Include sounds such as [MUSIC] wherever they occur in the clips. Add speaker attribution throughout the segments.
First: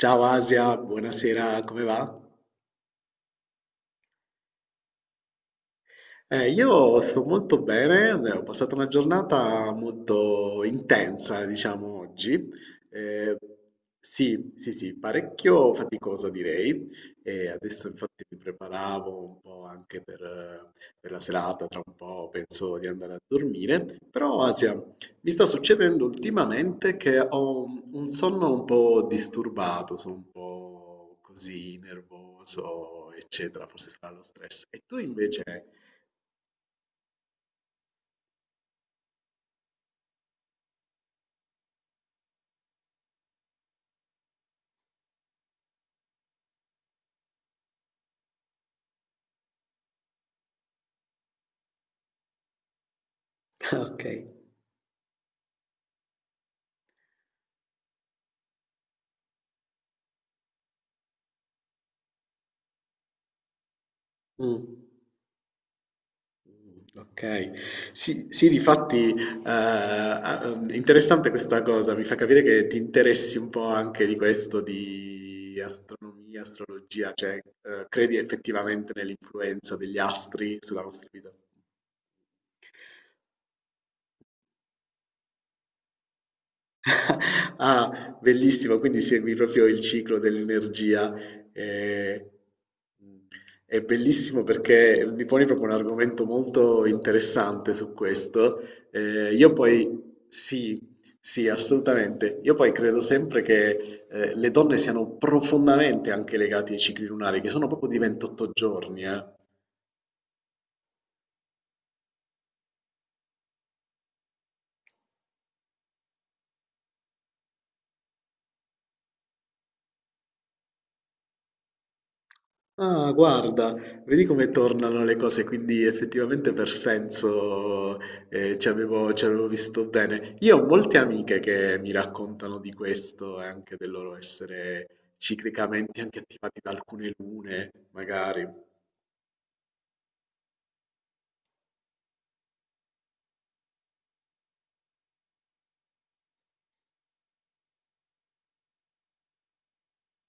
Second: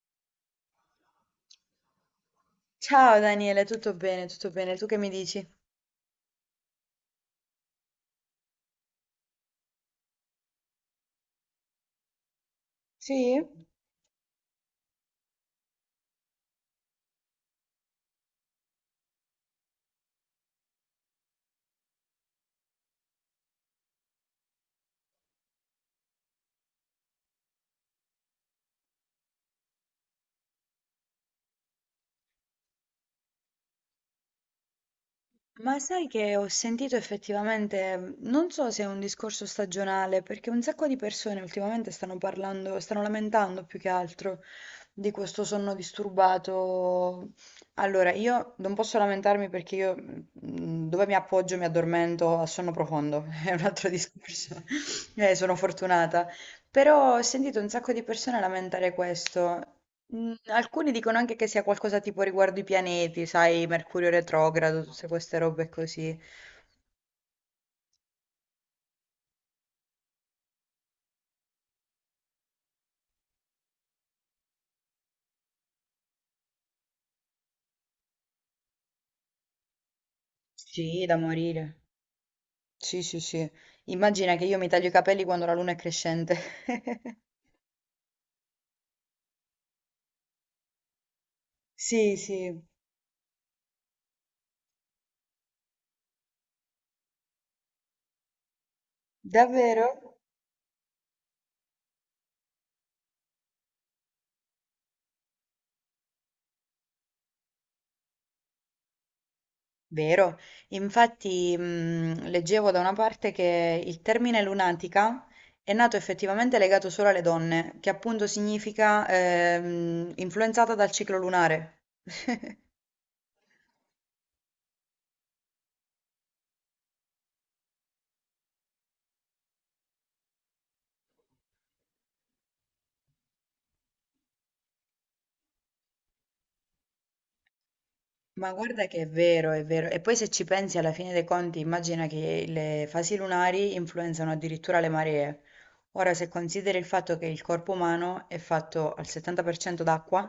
Speaker 1: Ciao Asia, buonasera, come va?
Speaker 2: Ciao Daniele, tutto bene, tu che mi dici?
Speaker 1: Io sto molto bene, ho passato una giornata molto intensa, diciamo, oggi. Eh,
Speaker 2: Sì?
Speaker 1: sì, sì, sì, parecchio faticosa direi. E adesso infatti mi preparavo un po' anche per la serata, tra un po' penso di andare a dormire. Però, Asia, mi sta succedendo ultimamente che ho un sonno un po' disturbato, sono un po' così nervoso, eccetera, forse sarà lo stress. E tu invece?
Speaker 2: Ma sai che ho sentito effettivamente, non so se è un discorso stagionale, perché un sacco di persone ultimamente stanno parlando, stanno lamentando più che altro di questo sonno disturbato. Allora, io non posso lamentarmi perché io dove mi appoggio mi addormento a sonno profondo, [LAUGHS] è un
Speaker 1: [LAUGHS]
Speaker 2: altro
Speaker 1: Okay.
Speaker 2: discorso. [LAUGHS] Sono fortunata. Però ho sentito un sacco di persone lamentare questo. Alcuni dicono anche che sia qualcosa tipo riguardo i pianeti, sai, Mercurio
Speaker 1: Mh.
Speaker 2: retrogrado, tutte queste robe così.
Speaker 1: Okay. Sì, sì difatti, a interessante questa cosa, mi fa capire che ti interessi un po' anche di questo, di astronomia, astrologia, cioè, credi effettivamente nell'influenza degli astri sulla
Speaker 2: Sì,
Speaker 1: nostra
Speaker 2: da
Speaker 1: vita.
Speaker 2: morire. Sì, sì, sì. Immagina che io mi taglio i capelli quando la luna è crescente. [LAUGHS]
Speaker 1: [LAUGHS] Ah, bellissimo, quindi segui proprio il ciclo dell'energia.
Speaker 2: Sì,
Speaker 1: eh,
Speaker 2: sì,
Speaker 1: È bellissimo perché mi poni proprio un argomento molto interessante su questo. Io
Speaker 2: davvero?
Speaker 1: poi, sì, sì, assolutamente. Io poi credo sempre che le donne siano profondamente anche legate ai cicli lunari, che sono proprio di 28 giorni, eh.
Speaker 2: Vero. Infatti, leggevo da una parte che il termine lunatica è nato effettivamente legato solo alle donne, che appunto significa influenzata dal ciclo lunare. [LAUGHS]
Speaker 1: Ah, guarda, vedi come tornano le cose, quindi effettivamente per senso ci avevo visto bene. Io ho molte amiche che mi raccontano di questo e anche del loro essere ciclicamente anche attivati da alcune lune, magari.
Speaker 2: Ma guarda che è vero, è vero. E poi se ci pensi alla fine dei conti, immagina che le fasi lunari influenzano addirittura le maree. Ora, se consideri il fatto che il corpo umano è fatto al 70% d'acqua,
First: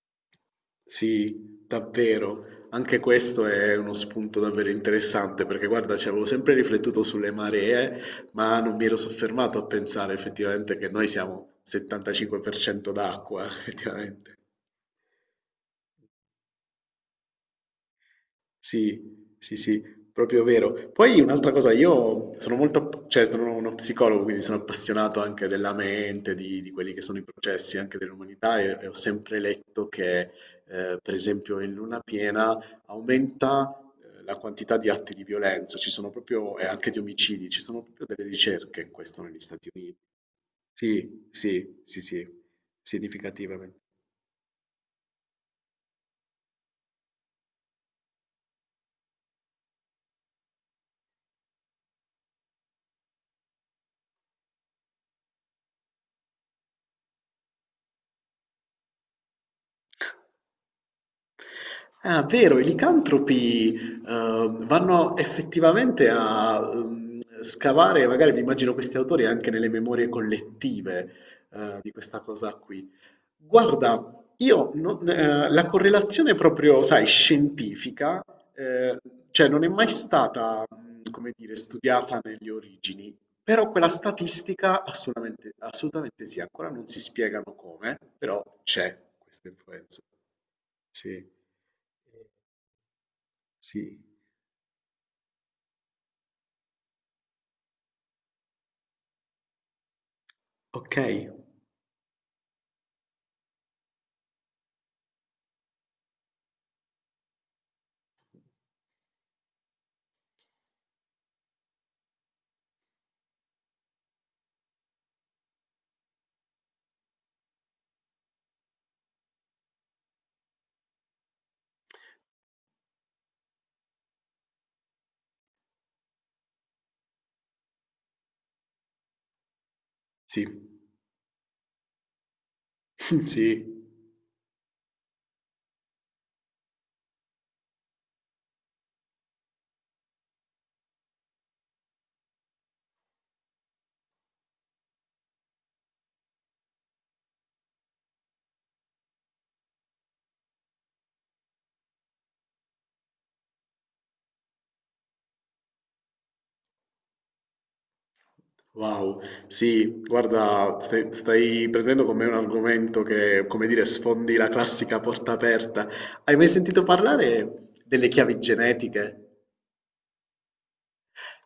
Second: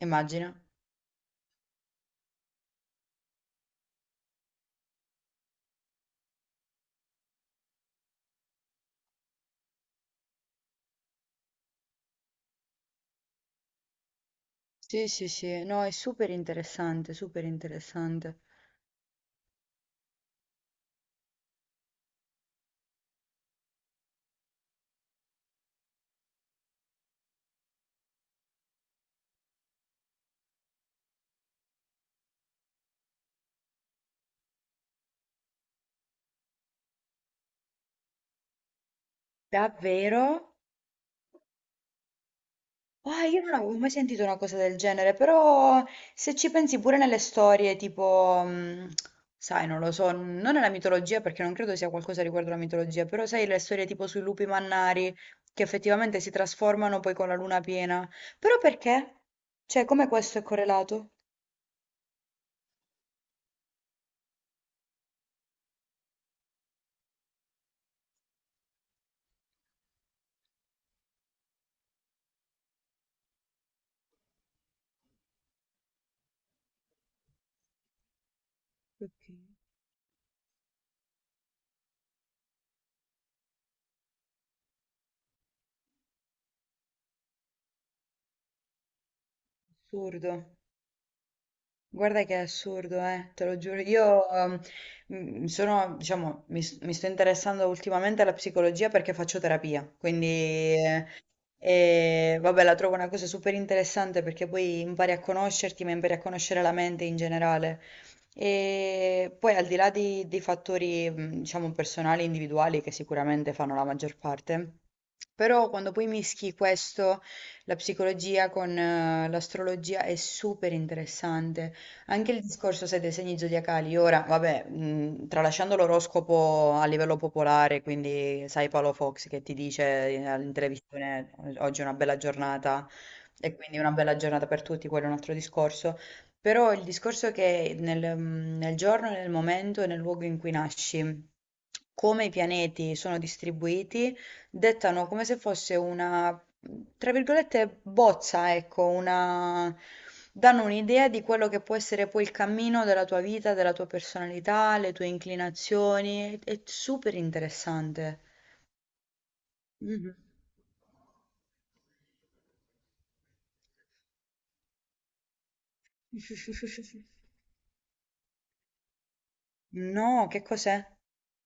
Speaker 2: immagina.
Speaker 1: Sì, davvero. Anche questo è uno spunto davvero interessante perché guarda, ci avevo sempre riflettuto sulle maree, ma non mi ero soffermato a pensare effettivamente che noi siamo 75% d'acqua, [LAUGHS] effettivamente.
Speaker 2: Sì, sì, sì, no, è super interessante, super interessante.
Speaker 1: Sì, sì, sì, proprio vero. Poi un'altra cosa, io sono molto, cioè sono uno psicologo, quindi sono appassionato anche della mente, di quelli che sono i processi anche dell'umanità e ho sempre letto che, per esempio, in luna piena aumenta la quantità di atti di violenza, ci sono proprio, e anche di omicidi, ci sono proprio delle ricerche in questo negli Stati Uniti.
Speaker 2: Davvero?
Speaker 1: Sì, sì, sì, sì,
Speaker 2: Ah, io non avevo
Speaker 1: significativamente.
Speaker 2: mai sentito una cosa del genere, però se ci pensi pure nelle storie, tipo, sai, non lo so, non nella mitologia perché non credo sia qualcosa riguardo alla mitologia, però sai le storie tipo sui lupi mannari che effettivamente si trasformano poi con la luna piena. Però perché? Cioè, come questo è correlato?
Speaker 1: Ah, vero, i licantropi, vanno effettivamente a scavare, magari mi immagino questi autori anche nelle memorie collettive, di questa cosa qui. Guarda, io non- la correlazione proprio, sai, scientifica, eh,
Speaker 2: Ok.
Speaker 1: cioè non è mai stata, come dire, studiata nelle origini, però quella statistica assolutamente, assolutamente sì, ancora non si spiegano come, però c'è questa influenza.
Speaker 2: Assurdo,
Speaker 1: Sì.
Speaker 2: guarda che è assurdo, te lo giuro.
Speaker 1: Sì.
Speaker 2: Io sono, diciamo, mi sto interessando ultimamente alla psicologia perché faccio terapia, quindi
Speaker 1: Okay.
Speaker 2: e vabbè, la trovo una cosa super interessante perché poi impari a conoscerti, ma impari a conoscere la mente in generale. E poi al di là di fattori, diciamo, personali, individuali, che sicuramente fanno la maggior parte, però quando poi mischi questo, la psicologia con l'astrologia è super interessante. Anche il discorso, sai, dei segni zodiacali, ora, vabbè, tralasciando l'oroscopo a livello popolare, quindi sai Paolo Fox che ti dice in
Speaker 1: Sì.
Speaker 2: in televisione oggi è una bella giornata
Speaker 1: [LAUGHS] Sì.
Speaker 2: e quindi una bella giornata per tutti, quello è un altro discorso, però il discorso è che nel, nel giorno, nel momento e nel luogo in cui nasci, come i pianeti sono distribuiti, dettano come se fosse una tra virgolette "bozza", ecco, una danno un'idea di quello che può essere poi il cammino della tua vita, della tua personalità, le tue inclinazioni. È super interessante.
Speaker 1: Wow. Sì,
Speaker 2: Mh-mh.
Speaker 1: guarda, stai prendendo con me un argomento che, come dire, sfondi la classica porta aperta. Hai mai sentito
Speaker 2: [LAUGHS]
Speaker 1: parlare delle chiavi genetiche?
Speaker 2: No, che cos'è?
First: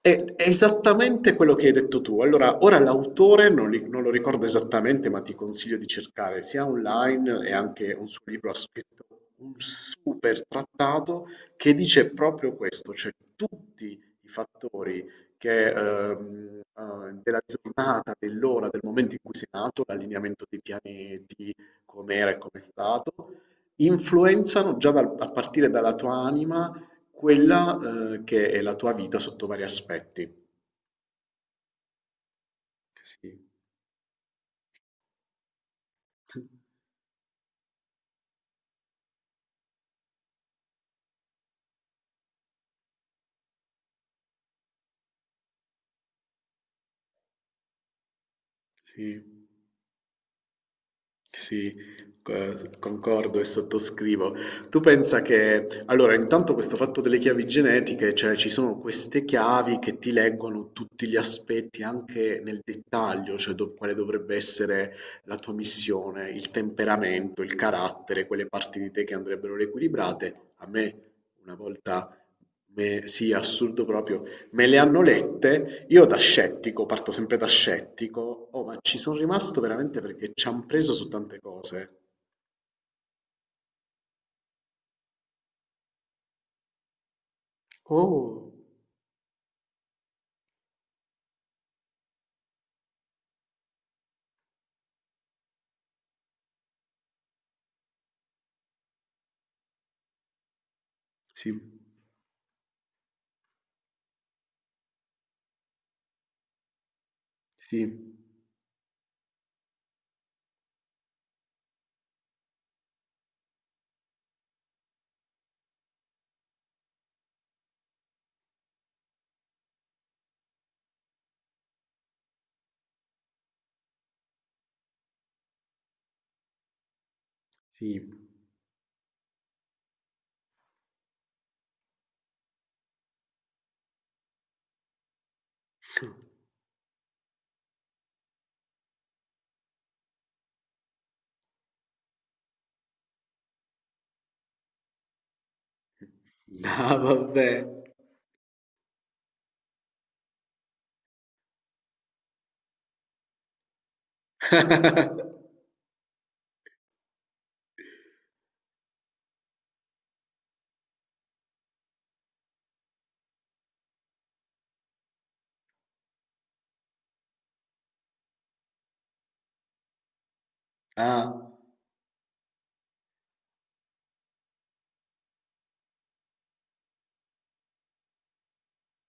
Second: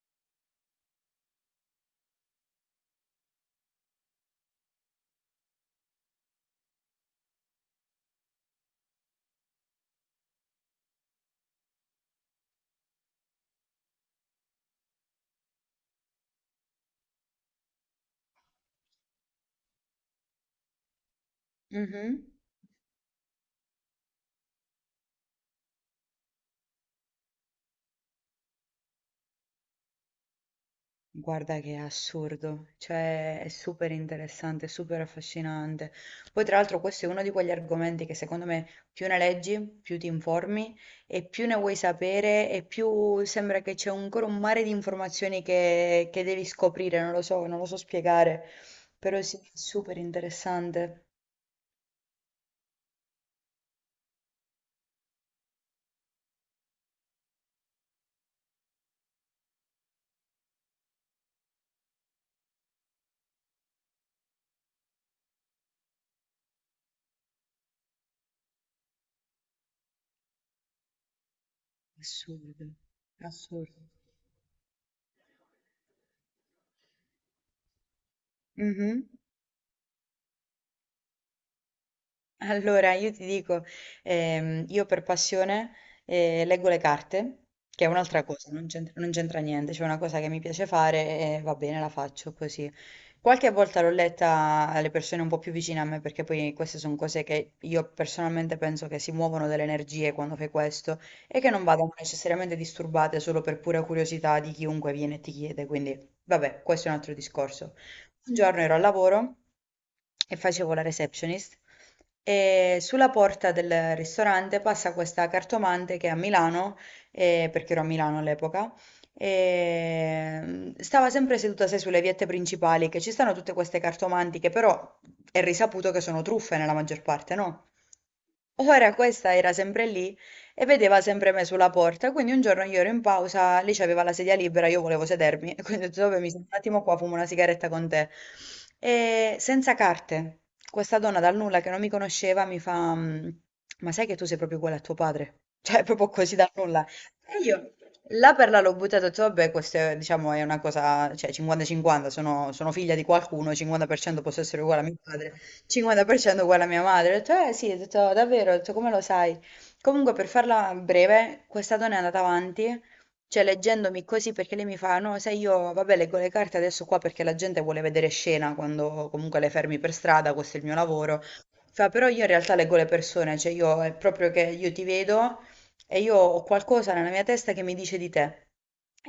Speaker 1: È esattamente quello che hai detto tu. Allora, ora l'autore non lo ricordo esattamente, ma ti consiglio di cercare sia online e anche un suo libro ha scritto un super trattato che dice proprio questo, cioè tutti i fattori che, della giornata, dell'ora, del momento in cui sei nato, l'allineamento dei pianeti,
Speaker 2: Mh-mh.
Speaker 1: com'era e com'è stato, influenzano già a partire dalla tua anima quella, che è la tua vita sotto vari aspetti.
Speaker 2: Guarda che è assurdo, cioè
Speaker 1: Sì,
Speaker 2: è super interessante, è super affascinante. Poi tra l'altro questo è uno di quegli argomenti che secondo me più ne leggi, più ti informi e più ne vuoi sapere e più sembra che c'è ancora un mare di informazioni che devi scoprire, non lo so, non lo so spiegare, però
Speaker 1: sì,
Speaker 2: sì, è super interessante.
Speaker 1: sì, co concordo e sottoscrivo. Tu pensa che allora intanto questo fatto delle chiavi genetiche, cioè ci sono queste chiavi che ti leggono tutti gli aspetti anche nel dettaglio, cioè do quale dovrebbe essere la tua missione, il temperamento, il carattere, quelle parti di te che andrebbero riequilibrate. A me una volta
Speaker 2: Assurdo,
Speaker 1: me sì,
Speaker 2: assurdo.
Speaker 1: assurdo proprio. Me le hanno lette, io da scettico, parto sempre da scettico, oh, ma ci
Speaker 2: Mhm.
Speaker 1: sono rimasto veramente perché ci hanno preso su tante cose.
Speaker 2: Allora, io ti dico, io per passione leggo le carte, che è un'altra cosa,
Speaker 1: Oh,
Speaker 2: non c'entra niente, c'è una cosa che mi piace fare e va bene, la faccio così. Qualche volta l'ho letta alle persone un po' più vicine a me, perché poi queste sono cose che io personalmente penso che si muovono delle energie quando fai questo e che
Speaker 1: sì,
Speaker 2: non vadano necessariamente disturbate solo per pura curiosità di chiunque viene e ti chiede, quindi vabbè, questo è un altro discorso.
Speaker 1: sì,
Speaker 2: Un giorno ero al lavoro e facevo la receptionist. E sulla porta del ristorante passa questa cartomante che a Milano, perché ero a Milano all'epoca, stava sempre seduta, sai, sulle viette principali, che ci stanno tutte queste cartomanti che però è risaputo che sono truffe nella maggior parte, no?
Speaker 1: sì.
Speaker 2: Ora questa era sempre lì e vedeva sempre me sulla porta. Quindi un giorno io ero in pausa, lei c'aveva la sedia libera, io volevo sedermi, [LAUGHS] e quindi ho detto, vabbè, mi sento un attimo qua, fumo una sigaretta con te. E senza carte, questa donna dal nulla che non mi conosceva mi fa, "Mm, ma sai che tu sei proprio uguale a tuo padre? [LAUGHS] Cioè, proprio così dal nulla.
Speaker 1: No,
Speaker 2: E
Speaker 1: vabbè.
Speaker 2: io là per là l'ho buttato, ho detto, vabbè, questo è, diciamo, è una cosa, cioè 50-50, sono, sono figlia di qualcuno, 50% posso essere uguale a mio
Speaker 1: [LAUGHS]
Speaker 2: padre, 50% uguale a mia madre. Ho detto, eh sì, ho detto, davvero, ho detto, come lo sai? Comunque, per farla breve, questa donna è andata avanti, cioè leggendomi così perché lei mi fa: no, sai, io vabbè, leggo le carte adesso qua perché la gente vuole vedere scena quando comunque le fermi per strada, questo è il mio lavoro.
Speaker 1: Ah,
Speaker 2: Fa, però io in realtà leggo le persone, cioè io è proprio che io ti vedo e io ho qualcosa nella mia testa che mi dice di te.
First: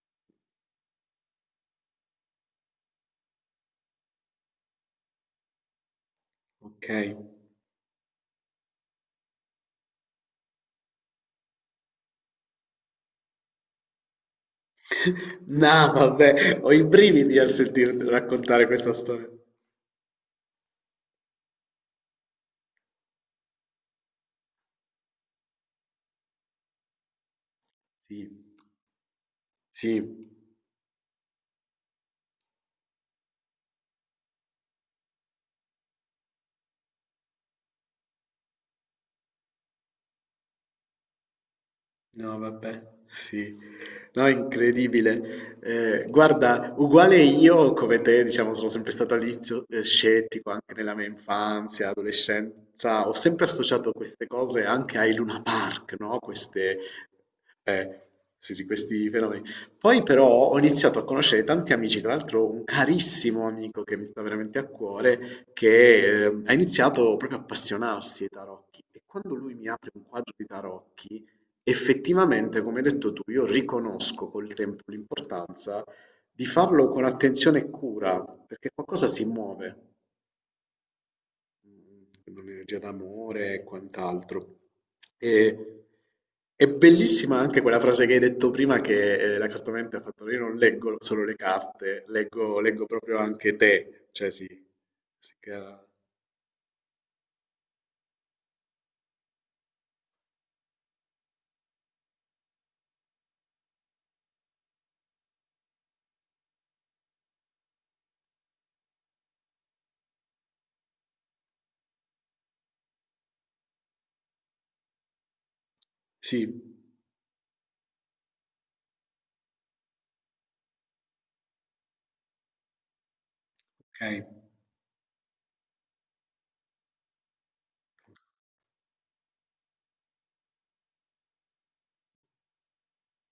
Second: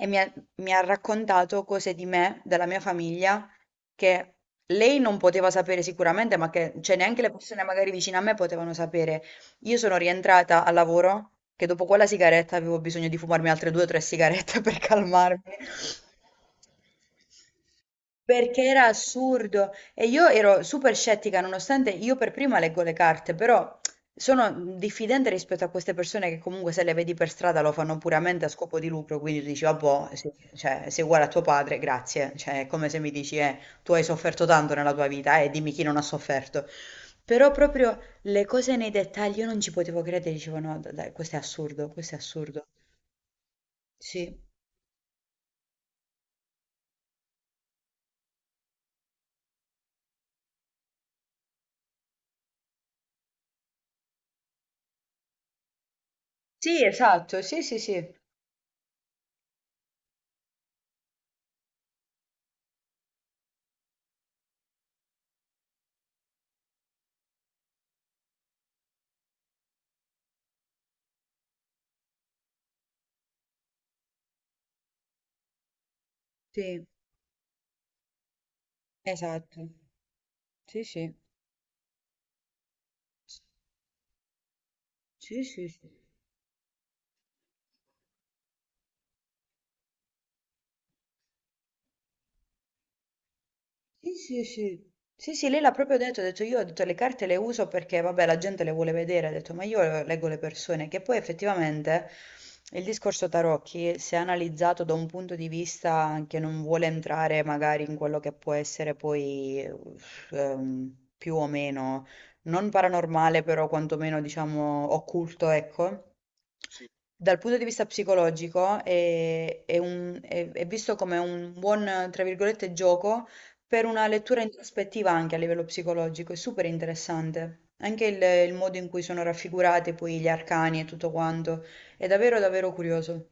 Speaker 2: E mi ha raccontato cose di me, della mia famiglia, che lei non poteva sapere sicuramente, ma che
Speaker 1: ok.
Speaker 2: cioè, neanche le persone magari vicine a me potevano sapere. Io sono rientrata al lavoro che dopo quella sigaretta avevo bisogno di fumarmi altre due o tre sigarette [LAUGHS] per calmarmi.
Speaker 1: [LAUGHS] No, vabbè, ho i brividi al sentir
Speaker 2: Perché
Speaker 1: raccontare
Speaker 2: era
Speaker 1: questa storia.
Speaker 2: assurdo e io ero super scettica, nonostante io per prima leggo le carte, però sono diffidente rispetto a queste persone che comunque se le vedi per strada lo fanno puramente
Speaker 1: Sì,
Speaker 2: a scopo di lucro, quindi tu dici,
Speaker 1: sì.
Speaker 2: vabbè, cioè, sei uguale a tuo padre, grazie, cioè è come se mi dici, tu hai sofferto tanto nella tua vita e dimmi chi non ha sofferto. Però proprio le cose nei dettagli, io non ci potevo credere, dicevo no, dai, questo è assurdo, questo è
Speaker 1: No
Speaker 2: assurdo.
Speaker 1: vabbè, sì. No, è
Speaker 2: Sì.
Speaker 1: incredibile. Guarda, uguale io come te, diciamo, sono sempre stato all'inizio scettico anche nella mia infanzia, adolescenza. Ho sempre associato queste cose anche ai Luna Park, no? Queste,
Speaker 2: Sì, esatto, sì, sì,
Speaker 1: eh,
Speaker 2: sì.
Speaker 1: sì, sì, questi fenomeni. Poi però ho iniziato a conoscere tanti amici, tra l'altro un carissimo amico che mi sta veramente a cuore, che ha iniziato proprio a appassionarsi ai tarocchi. E quando lui mi apre un quadro di tarocchi, effettivamente, come hai detto tu, io riconosco col tempo l'importanza di
Speaker 2: Sì,
Speaker 1: farlo con attenzione e cura, perché qualcosa si
Speaker 2: esatto.
Speaker 1: muove,
Speaker 2: Sì, sì.
Speaker 1: mm, un'energia d'amore e quant'altro.
Speaker 2: Sì, sì,
Speaker 1: E,
Speaker 2: sì.
Speaker 1: è bellissima anche quella frase che hai detto prima che la cartomante ha fatto, io non leggo solo le carte, leggo, leggo proprio anche te,
Speaker 2: Sì,
Speaker 1: cioè
Speaker 2: sì,
Speaker 1: sì,
Speaker 2: sì.
Speaker 1: si
Speaker 2: Sì, sì, lei l'ha
Speaker 1: crea-
Speaker 2: proprio detto, ha detto io ho detto, le carte le uso perché vabbè la gente le vuole vedere, ha detto ma io leggo le persone, che poi effettivamente il discorso tarocchi, se analizzato da un punto di vista che non vuole entrare magari in quello che può essere poi uff, più o meno, non paranormale però quantomeno diciamo occulto, ecco
Speaker 1: sì,
Speaker 2: dal punto di vista psicologico è visto come un buon, tra virgolette, gioco per una
Speaker 1: ok.
Speaker 2: lettura introspettiva anche a livello psicologico, è super interessante. Anche il modo in cui sono raffigurati poi gli arcani e tutto quanto, è davvero davvero curioso.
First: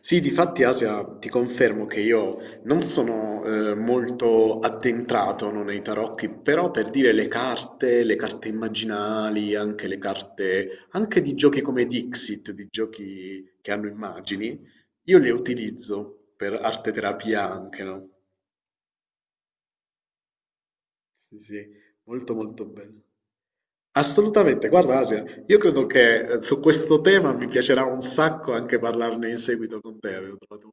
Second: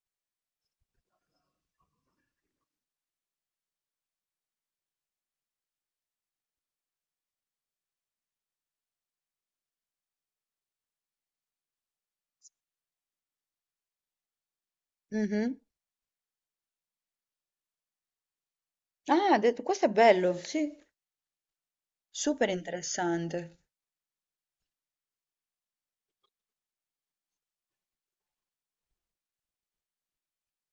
Speaker 1: Sì, difatti Asia, ti confermo che io non sono molto addentrato no, nei tarocchi, però per dire le carte immaginali, anche le carte, anche di giochi come Dixit, di giochi che hanno immagini, io le
Speaker 2: Mhm.
Speaker 1: utilizzo per arte terapia anche, no?
Speaker 2: Ah, questo è bello, sì,
Speaker 1: Sì, sì, molto
Speaker 2: super
Speaker 1: molto bello.
Speaker 2: interessante.
Speaker 1: Assolutamente, guarda Asia, io credo che su questo tema mi piacerà un sacco anche parlarne in seguito con te. Avevo trovato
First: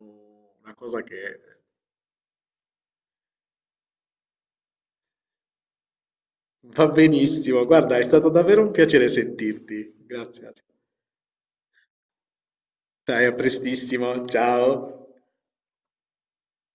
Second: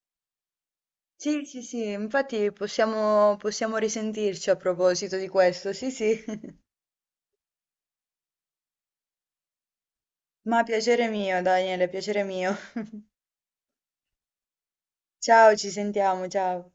Speaker 1: una cosa che
Speaker 2: Sì, sì, sì, infatti possiamo risentirci a proposito di questo, sì, sì. [LAUGHS]
Speaker 1: va benissimo, guarda, è stato davvero un piacere sentirti. Grazie.
Speaker 2: Ma piacere mio, Daniele, piacere mio.
Speaker 1: Dai, a prestissimo, ciao.
Speaker 2: Ciao, ci sentiamo, ciao.